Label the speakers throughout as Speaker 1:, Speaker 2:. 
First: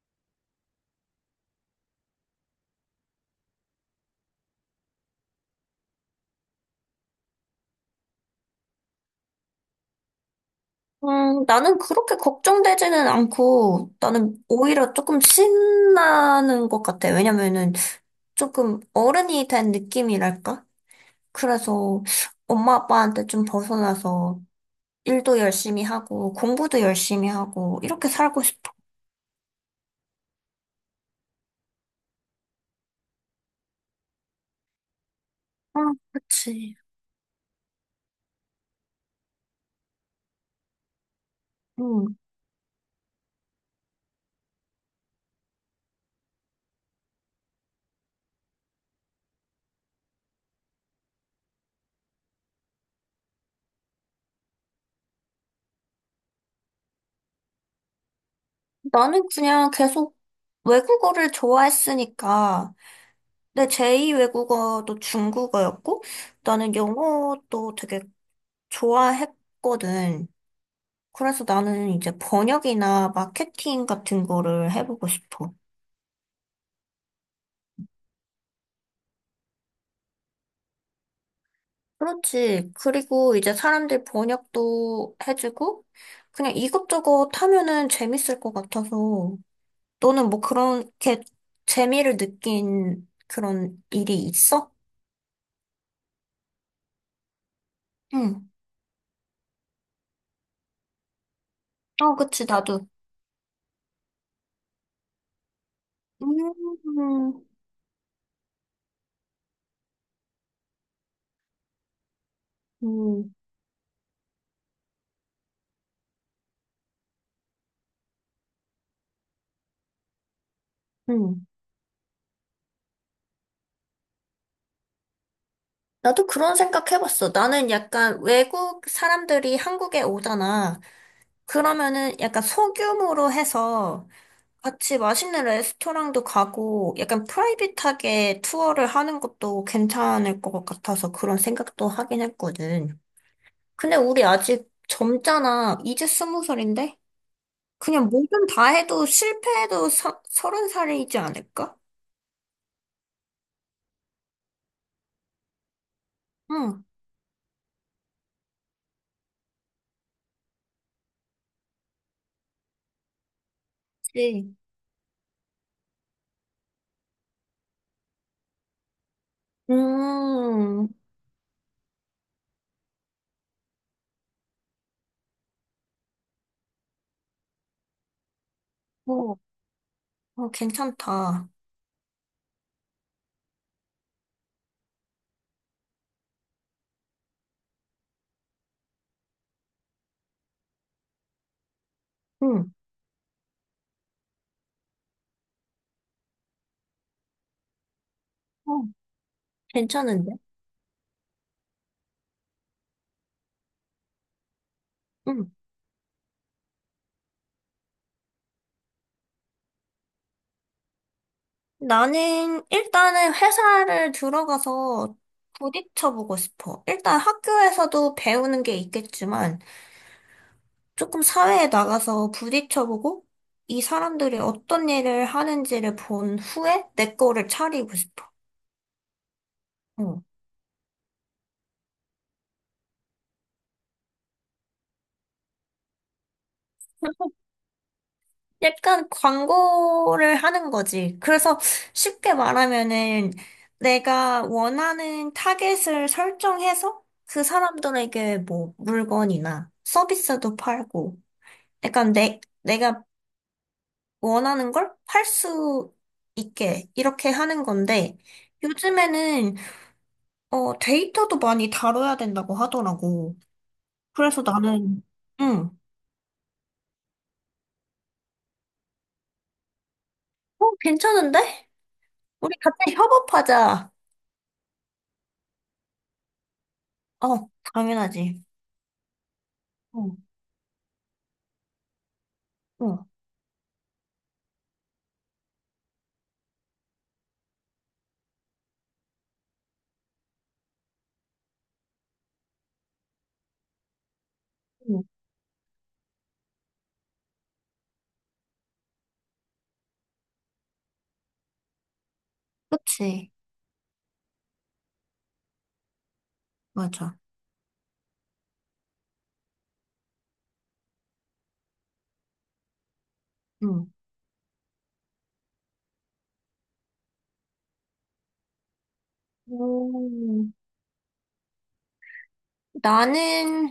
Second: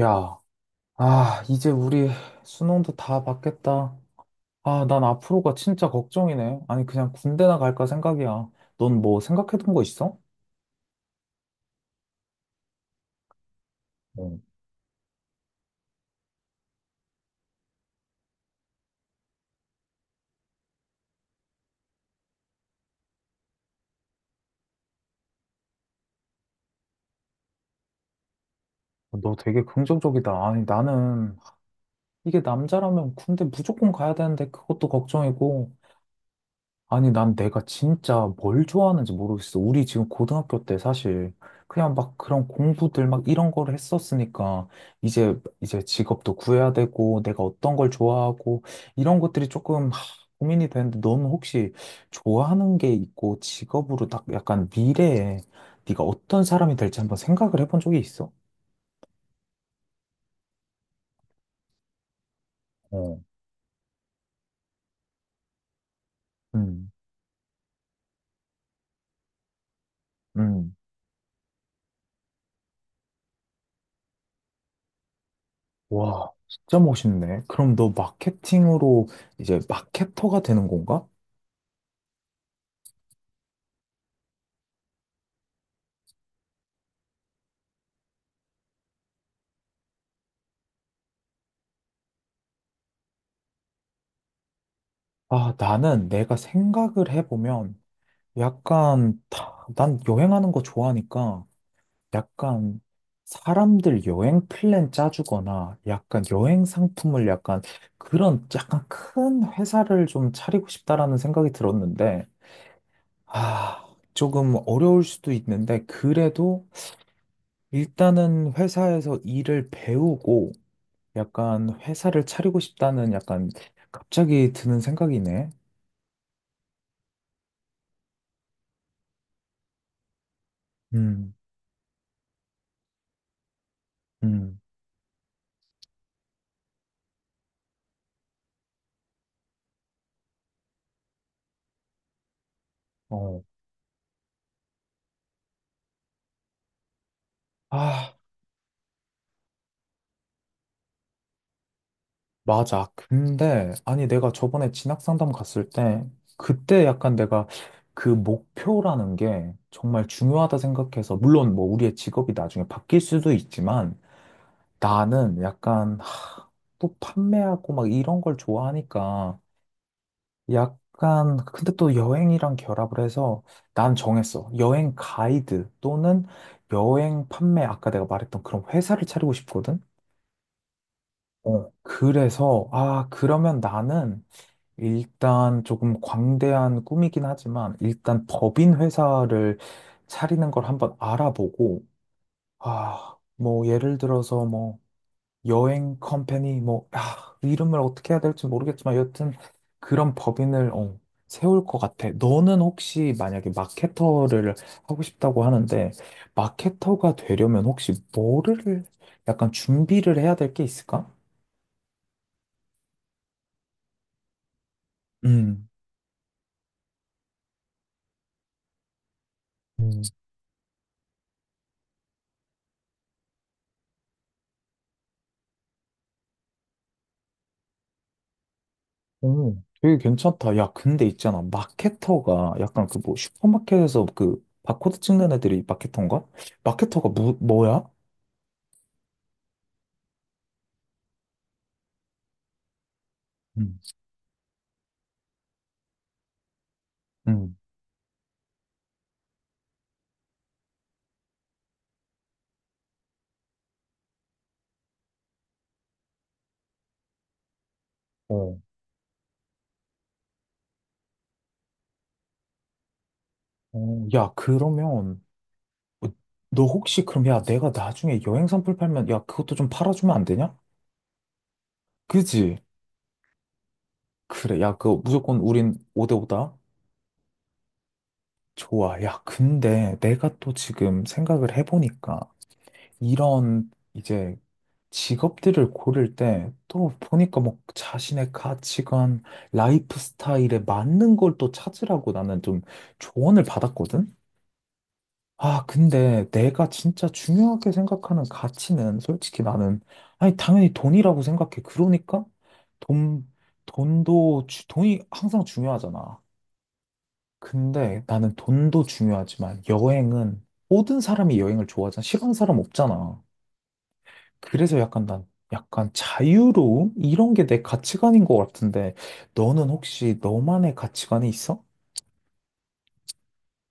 Speaker 1: 야, 아, 이제 우리 수능도 다 봤겠다. 아, 난 앞으로가 진짜 걱정이네. 아니, 그냥 군대나 갈까 생각이야. 넌 뭐 생각해둔 거 있어?
Speaker 2: 나는 그렇게 걱정되지는 않고,
Speaker 1: 어,
Speaker 2: 나는 오히려 조금 신나는 것 같아. 왜냐면은 조금 어른이 된 느낌이랄까? 그래서 엄마 아빠한테 좀 벗어나서 일도 열심히 하고, 공부도 열심히 하고, 이렇게 살고 싶어.
Speaker 1: 너 되게 긍정적이다. 아니, 나는 이게 남자라면 군대 무조건 가야 되는데 그것도 걱정이고,
Speaker 2: 아, 그치.
Speaker 1: 아니, 난 내가 진짜 뭘 좋아하는지 모르겠어. 우리 지금 고등학교 때 사실 그냥 막
Speaker 2: 음,
Speaker 1: 그런 공부들 막 이런 거를 했었으니까 이제 이제 직업도 구해야 되고 내가 어떤 걸 좋아하고 이런 것들이 조금 하, 고민이 되는데 너는 혹시 좋아하는 게 있고 직업으로 딱 약간 미래에 네가 어떤 사람이 될지 한번 생각을 해본 적이 있어?
Speaker 2: 나는 그냥 계속 외국어를 좋아했으니까,
Speaker 1: 어.
Speaker 2: 내 제2 외국어도 중국어였고, 나는
Speaker 1: 음,
Speaker 2: 영어도 되게 좋아했거든.
Speaker 1: 음.
Speaker 2: 그래서 나는 이제 번역이나 마케팅 같은 거를 해보고 싶어.
Speaker 1: 와, 진짜 멋있네. 그럼 너 마케팅으로 이제 마케터가 되는 건가?
Speaker 2: 그렇지. 그리고 이제 사람들 번역도 해주고, 그냥 이것저것 하면은 재밌을 것 같아서, 너는 뭐 그렇게 재미를 느낀 그런 일이 있어?
Speaker 1: 아, 나는 내가 생각을 해보면
Speaker 2: 응.
Speaker 1: 약간 난 여행하는 거 좋아하니까
Speaker 2: 어, 그치,
Speaker 1: 약간
Speaker 2: 나도.
Speaker 1: 사람들 여행 플랜 짜주거나 약간
Speaker 2: 음,
Speaker 1: 여행 상품을
Speaker 2: 음,
Speaker 1: 약간 그런 약간 큰 회사를 좀 차리고 싶다라는 생각이 들었는데
Speaker 2: 음.
Speaker 1: 아, 조금 어려울 수도 있는데 그래도 일단은 회사에서 일을 배우고
Speaker 2: 음.
Speaker 1: 약간 회사를 차리고 싶다는 약간 갑자기 드는 생각이네.
Speaker 2: 나도 그런 생각 해봤어. 나는 약간 외국 사람들이 한국에 오잖아.
Speaker 1: 음,
Speaker 2: 그러면은 약간 소규모로 해서
Speaker 1: 음.
Speaker 2: 같이 맛있는 레스토랑도 가고 약간 프라이빗하게 투어를 하는 것도 괜찮을 것 같아서 그런 생각도 하긴 했거든.
Speaker 1: 어.
Speaker 2: 근데 우리 아직 젊잖아. 이제 스무 살인데? 그냥
Speaker 1: 아,
Speaker 2: 뭐든 다 해도 실패해도 서른 살이지 않을까?
Speaker 1: 맞아. 근데, 아니, 내가 저번에 진학 상담 갔을 때,
Speaker 2: 응,
Speaker 1: 그때 약간 내가 그 목표라는 게 정말 중요하다 생각해서, 물론 뭐 우리의 직업이 나중에 바뀔 수도 있지만,
Speaker 2: 그치.
Speaker 1: 나는 약간, 하, 또 판매하고 막 이런 걸 좋아하니까,
Speaker 2: 음,
Speaker 1: 약간, 근데 또 여행이랑 결합을 해서 난 정했어. 여행 가이드 또는 여행 판매, 아까 내가 말했던 그런 회사를 차리고
Speaker 2: 어,
Speaker 1: 싶거든?
Speaker 2: 어, 괜찮다.
Speaker 1: 어, 그래서, 아, 그러면 나는, 일단 조금 광대한 꿈이긴 하지만 일단 법인 회사를 차리는 걸 한번 알아보고
Speaker 2: 응,
Speaker 1: 아, 뭐 예를 들어서 뭐 여행 컴퍼니 뭐 아, 이름을 어떻게 해야 될지
Speaker 2: 어,
Speaker 1: 모르겠지만 여튼 그런
Speaker 2: 괜찮은데?
Speaker 1: 법인을 어, 세울 것 같아. 너는 혹시 만약에 마케터를 하고 싶다고
Speaker 2: 응.
Speaker 1: 하는데 마케터가 되려면 혹시 뭐를 약간 준비를 해야 될 게 있을까?
Speaker 2: 나는 일단은 회사를 들어가서
Speaker 1: 음.
Speaker 2: 부딪혀보고 싶어. 일단 학교에서도 배우는 게 있겠지만 조금 사회에 나가서 부딪혀보고 이 사람들이 어떤 일을 하는지를 본 후에 내 거를 차리고 싶어.
Speaker 1: 오, 되게
Speaker 2: 어.
Speaker 1: 괜찮다. 야, 근데 있잖아. 마케터가 약간 그 뭐 슈퍼마켓에서 그 바코드 찍는 애들이 마케터인가? 마케터가 뭐야?
Speaker 2: 약간 광고를 하는 거지. 그래서 쉽게 말하면은
Speaker 1: 음,
Speaker 2: 내가 원하는 타겟을 설정해서 그
Speaker 1: 음,
Speaker 2: 사람들에게 뭐 물건이나 서비스도 팔고 약간 내가 원하는 걸 팔 수 있게 이렇게 하는 건데
Speaker 1: 어.
Speaker 2: 요즘에는 데이터도 많이 다뤄야 된다고 하더라고.
Speaker 1: 어, 야,
Speaker 2: 그래서 나는
Speaker 1: 그러면
Speaker 2: 응.
Speaker 1: 어, 너 혹시 그럼 야, 내가 나중에 여행 선풀 팔면 야, 그것도 좀 팔아주면 안 되냐?
Speaker 2: 어, 괜찮은데? 우리
Speaker 1: 그지?
Speaker 2: 같이 협업하자.
Speaker 1: 그래. 야, 그거 무조건 우린 5대5다.
Speaker 2: 어, 당연하지.
Speaker 1: 좋아. 야, 근데
Speaker 2: 어,
Speaker 1: 내가 또 지금 생각을 해보니까
Speaker 2: 어,
Speaker 1: 이런 이제 직업들을 고를 때 또 보니까 뭐 자신의 가치관, 라이프 스타일에 맞는 걸 또 찾으라고 나는 좀 조언을 받았거든?
Speaker 2: 응.
Speaker 1: 아, 근데 내가 진짜 중요하게 생각하는 가치는 솔직히 나는, 아니, 당연히 돈이라고 생각해. 그러니까 돈,
Speaker 2: 그치.
Speaker 1: 돈도, 돈이 항상 중요하잖아.
Speaker 2: 맞아.
Speaker 1: 근데 나는 돈도 중요하지만 여행은 모든 사람이 여행을 좋아하잖아. 싫어하는 사람 없잖아.
Speaker 2: 응.
Speaker 1: 그래서 약간 난 약간 자유로움? 이런 게 내 가치관인 것 같은데 너는 혹시
Speaker 2: 음,
Speaker 1: 너만의 가치관이 있어?
Speaker 2: 나는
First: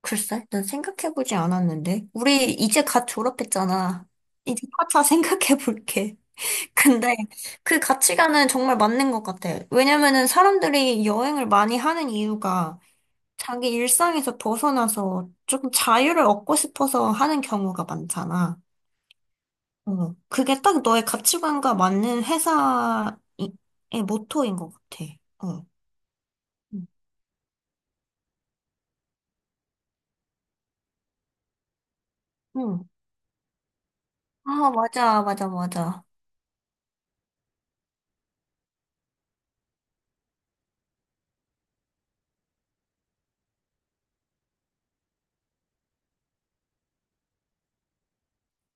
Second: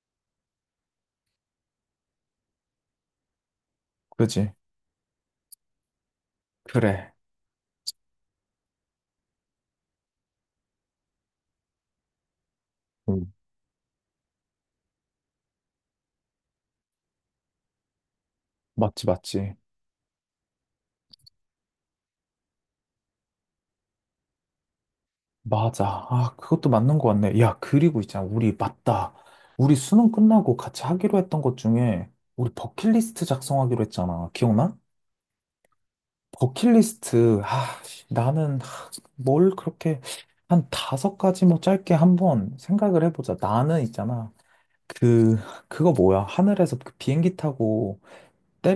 Speaker 2: 글쎄, 난 생각해보지 않았는데. 우리 이제 갓 졸업했잖아.
Speaker 1: 그지?
Speaker 2: 이제 차차 생각해볼게.
Speaker 1: 그래.
Speaker 2: 근데 그 가치관은 정말 맞는 것 같아. 왜냐면은 사람들이 여행을 많이 하는 이유가
Speaker 1: 음.
Speaker 2: 자기 일상에서 벗어나서 조금 자유를 얻고 싶어서 하는 경우가 많잖아.
Speaker 1: 맞지, 맞지.
Speaker 2: 어, 그게 딱 너의 가치관과 맞는 회사의 모토인 것 같아. 어.
Speaker 1: 맞아. 아, 그것도
Speaker 2: 응.
Speaker 1: 맞는 것 같네. 야, 그리고 있잖아. 우리 맞다. 우리 수능 끝나고 같이 하기로 했던 것 중에 우리
Speaker 2: 응.
Speaker 1: 버킷리스트 작성하기로 했잖아.
Speaker 2: 아,
Speaker 1: 기억나?
Speaker 2: 맞아, 맞아, 맞아.
Speaker 1: 버킷리스트. 아, 씨, 나는 뭘 그렇게 한 5가지 뭐 짧게 한번 생각을 해보자. 나는 있잖아. 그, 그거 뭐야? 하늘에서 그 비행기 타고,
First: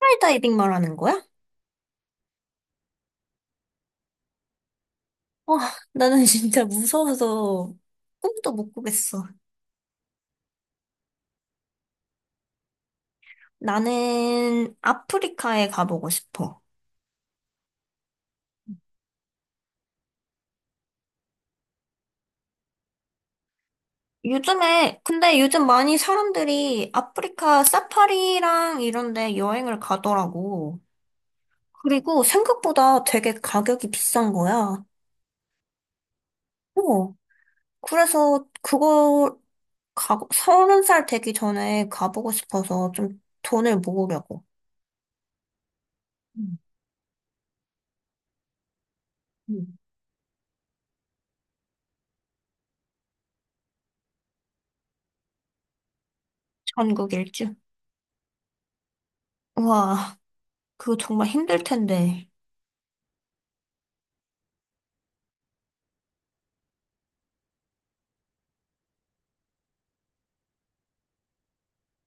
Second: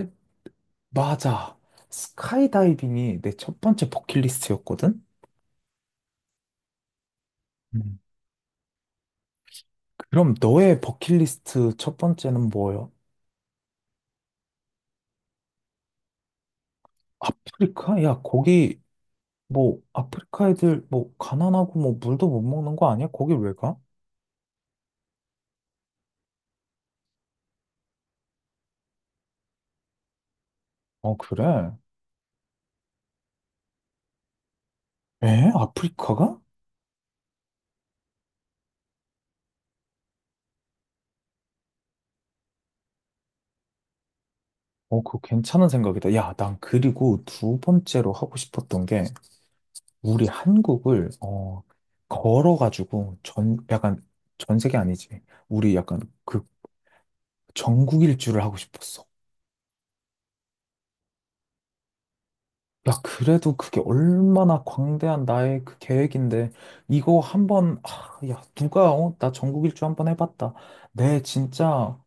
Speaker 2: 프 이다이빙 말하는 거야?
Speaker 1: 맞아. 스카이다이빙이 내 첫 번째 버킷리스트였거든?
Speaker 2: 와, 나는 진짜 무서워서
Speaker 1: 음.
Speaker 2: 꿈도 못 꾸겠어.
Speaker 1: 그럼 너의 버킷리스트 첫 번째는 뭐예요?
Speaker 2: 나는 아프리카에 가보고 싶어.
Speaker 1: 아프리카? 야, 거기, 뭐, 아프리카 애들, 뭐, 가난하고, 뭐, 물도 못 먹는 거 아니야? 거기 왜 가?
Speaker 2: 요즘에, 근데 요즘 많이 사람들이 아프리카 사파리랑 이런 데 여행을 가더라고.
Speaker 1: 어, 그래?
Speaker 2: 그리고 생각보다 되게 가격이 비싼 거야.
Speaker 1: 에? 아프리카가?
Speaker 2: 어. 그래서 그거 서른 살 되기 전에 가보고 싶어서 좀 돈을 모으려고.
Speaker 1: 어, 그거 괜찮은 생각이다. 야, 난
Speaker 2: 음,
Speaker 1: 그리고 두 번째로 하고 싶었던 게,
Speaker 2: 음.
Speaker 1: 우리 한국을 어 걸어가지고 전 약간 전 세계 아니지. 우리 약간 그
Speaker 2: 전국 일주.
Speaker 1: 전국 일주를 하고 싶었어.
Speaker 2: 와, 그거 정말 힘들 텐데.
Speaker 1: 야, 그래도 그게 얼마나 광대한 나의 그 계획인데 이거 한번 아, 야, 누가 어, 나 전국 일주 한번 해봤다. 내 진짜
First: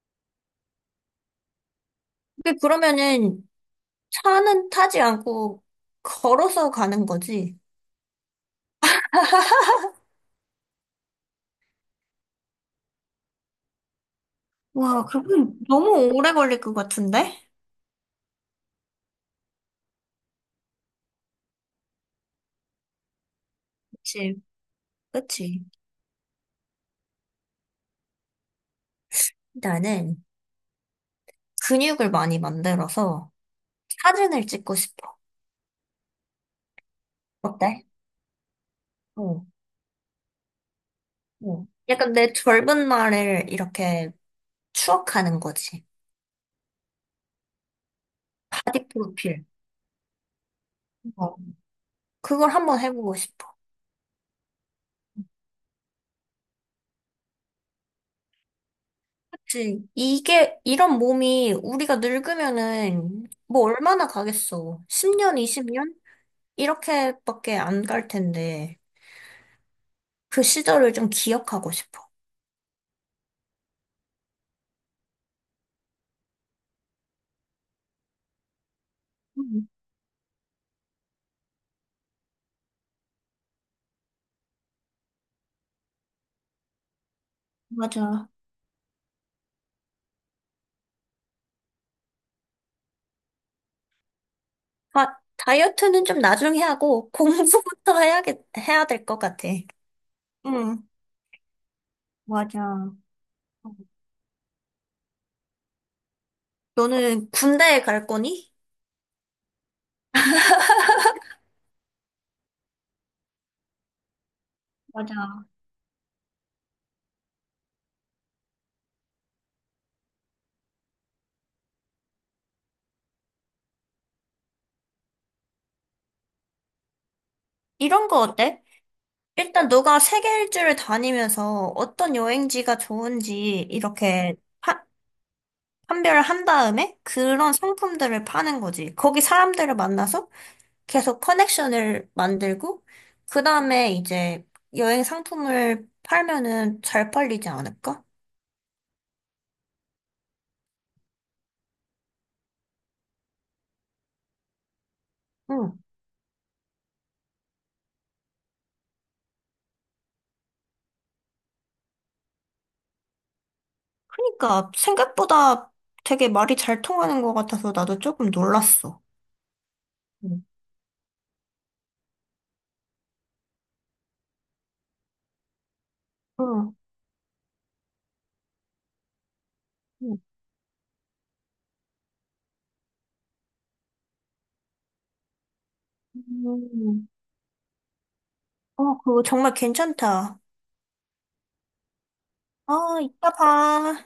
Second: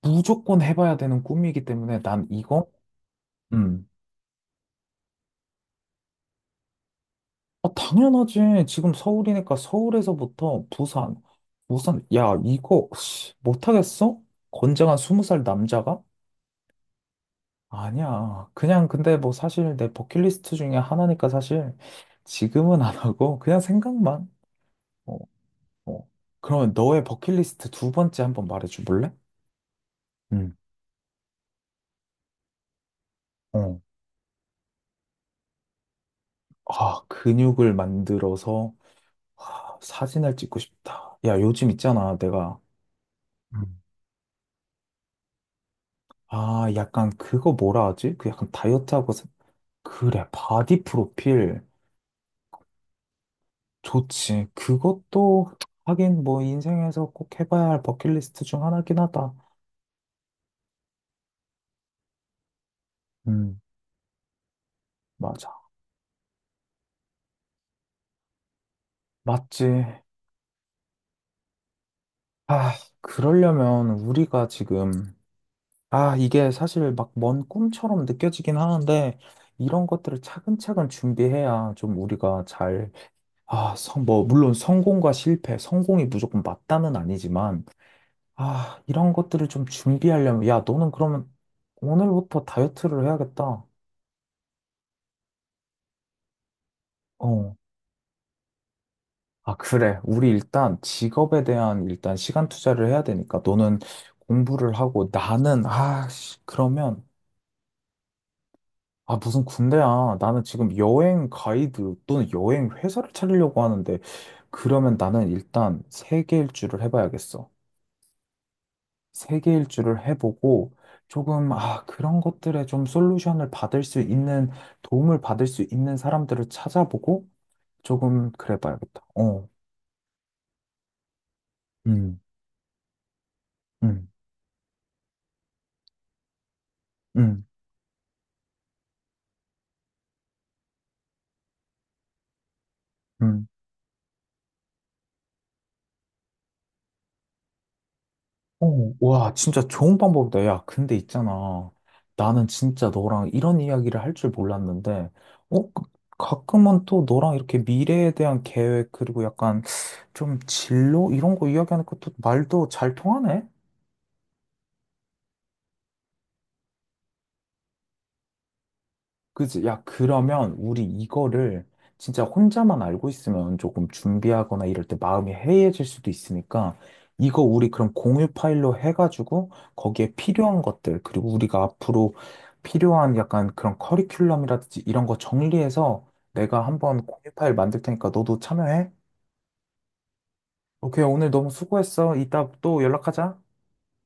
Speaker 1: 무조건 해봐야 되는 꿈이기 때문에 난
Speaker 2: 근데
Speaker 1: 이거
Speaker 2: 그러면은
Speaker 1: 음.
Speaker 2: 차는 타지 않고 걸어서 가는 거지.
Speaker 1: 아, 당연하지. 지금 서울이니까 서울에서부터 부산, 부산, 야, 이거 씨, 못하겠어? 건장한
Speaker 2: 와,
Speaker 1: 20살
Speaker 2: 그러면
Speaker 1: 남자가?
Speaker 2: 너무 오래 걸릴 것 같은데?
Speaker 1: 아니야. 그냥 근데 뭐 사실 내 버킷리스트 중에 하나니까 사실 지금은 안 하고 그냥 생각만.
Speaker 2: 그치,
Speaker 1: 어,
Speaker 2: 그치.
Speaker 1: 어. 그러면 너의 버킷리스트 두 번째 한번 말해줘 볼래?
Speaker 2: 나는
Speaker 1: 응.
Speaker 2: 근육을 많이 만들어서
Speaker 1: 어.
Speaker 2: 사진을 찍고 싶어.
Speaker 1: 아, 근육을
Speaker 2: 어때?
Speaker 1: 만들어서
Speaker 2: 어,
Speaker 1: 아, 사진을 찍고 싶다. 야,
Speaker 2: 어.
Speaker 1: 요즘
Speaker 2: 약간
Speaker 1: 있잖아.
Speaker 2: 내
Speaker 1: 내가
Speaker 2: 젊은 날을
Speaker 1: 음.
Speaker 2: 이렇게 추억하는 거지.
Speaker 1: 아, 약간 그거 뭐라 하지? 그 약간
Speaker 2: 바디
Speaker 1: 다이어트하고
Speaker 2: 프로필.
Speaker 1: 그래. 바디
Speaker 2: 어.
Speaker 1: 프로필
Speaker 2: 그걸 한번 해보고 싶어.
Speaker 1: 좋지. 그것도 하긴 뭐 인생에서 꼭 해봐야 할 버킷리스트 중 하나긴 하다.
Speaker 2: 그치. 이게, 이런 몸이 우리가 늙으면은
Speaker 1: 음.
Speaker 2: 뭐 얼마나 가겠어. 10년,
Speaker 1: 맞아.
Speaker 2: 20년? 이렇게밖에 안 갈 텐데.
Speaker 1: 맞지.
Speaker 2: 그 시절을 좀 기억하고 싶어.
Speaker 1: 아, 그러려면 우리가 지금, 아, 이게 사실 막 먼 꿈처럼 느껴지긴 하는데,
Speaker 2: 음,
Speaker 1: 이런 것들을 차근차근 준비해야 좀 우리가 잘, 아, 성, 뭐, 물론 성공과 실패, 성공이 무조건 맞다는 아니지만,
Speaker 2: 맞아.
Speaker 1: 아, 이런 것들을 좀 준비하려면, 야, 너는 그러면 오늘부터 다이어트를 해야겠다.
Speaker 2: 아, 다이어트는 좀 나중에 하고,
Speaker 1: 어.
Speaker 2: 공부부터 해야 될 것 같아.
Speaker 1: 아, 그래. 우리 일단
Speaker 2: 응,
Speaker 1: 직업에 대한 일단 시간 투자를
Speaker 2: 맞아.
Speaker 1: 해야 되니까, 너는 공부를 하고, 나는, 아, 씨, 그러면,
Speaker 2: 너는 군대에 갈 거니?
Speaker 1: 아, 무슨 군대야. 나는 지금 여행 가이드 또는 여행 회사를 차리려고 하는데, 그러면 나는
Speaker 2: 맞아.
Speaker 1: 일단 세계 일주를 해봐야겠어. 세계 일주를 해보고, 조금, 아, 그런 것들에 좀 솔루션을 받을 수 있는, 도움을 받을 수 있는 사람들을 찾아보고,
Speaker 2: 이런 거
Speaker 1: 조금 그래
Speaker 2: 어때?
Speaker 1: 봐야겠다. 어,
Speaker 2: 일단 너가 세계 일주를 다니면서 어떤
Speaker 1: 음,
Speaker 2: 여행지가 좋은지
Speaker 1: 음,
Speaker 2: 이렇게 파- 판별을 한 다음에
Speaker 1: 음,
Speaker 2: 그런 상품들을 파는 거지. 거기 사람들을 만나서 계속 커넥션을 만들고 그
Speaker 1: 음.
Speaker 2: 다음에 이제 여행 상품을 팔면은 잘 팔리지 않을까?
Speaker 1: 어, 와, 진짜 좋은 방법이다. 야, 근데 있잖아. 나는 진짜 너랑 이런 이야기를 할 줄 몰랐는데, 어, 가끔은 또 너랑 이렇게 미래에 대한 계획, 그리고 약간 좀 진로? 이런 거 이야기하는 것도 말도 잘 통하네?
Speaker 2: 그러니까 생각보다 되게 말이 잘 통하는 것 같아서 나도 조금 놀랐어.
Speaker 1: 그지? 야,
Speaker 2: 음.
Speaker 1: 그러면 우리 이거를 진짜 혼자만 알고 있으면 조금 준비하거나 이럴 때 마음이 해이해질 수도
Speaker 2: 응.
Speaker 1: 있으니까 이거 우리 그럼 공유 파일로 해가지고 거기에
Speaker 2: 응.
Speaker 1: 필요한 것들, 그리고 우리가 앞으로 필요한 약간 그런 커리큘럼이라든지 이런 거 정리해서 내가 한번
Speaker 2: 음.
Speaker 1: 공유 파일 만들 테니까 너도 참여해.
Speaker 2: 어, 그거 정말 괜찮다.
Speaker 1: 오케이, 오늘 너무 수고했어. 이따 또
Speaker 2: 어, 이따
Speaker 1: 연락하자.
Speaker 2: 봐.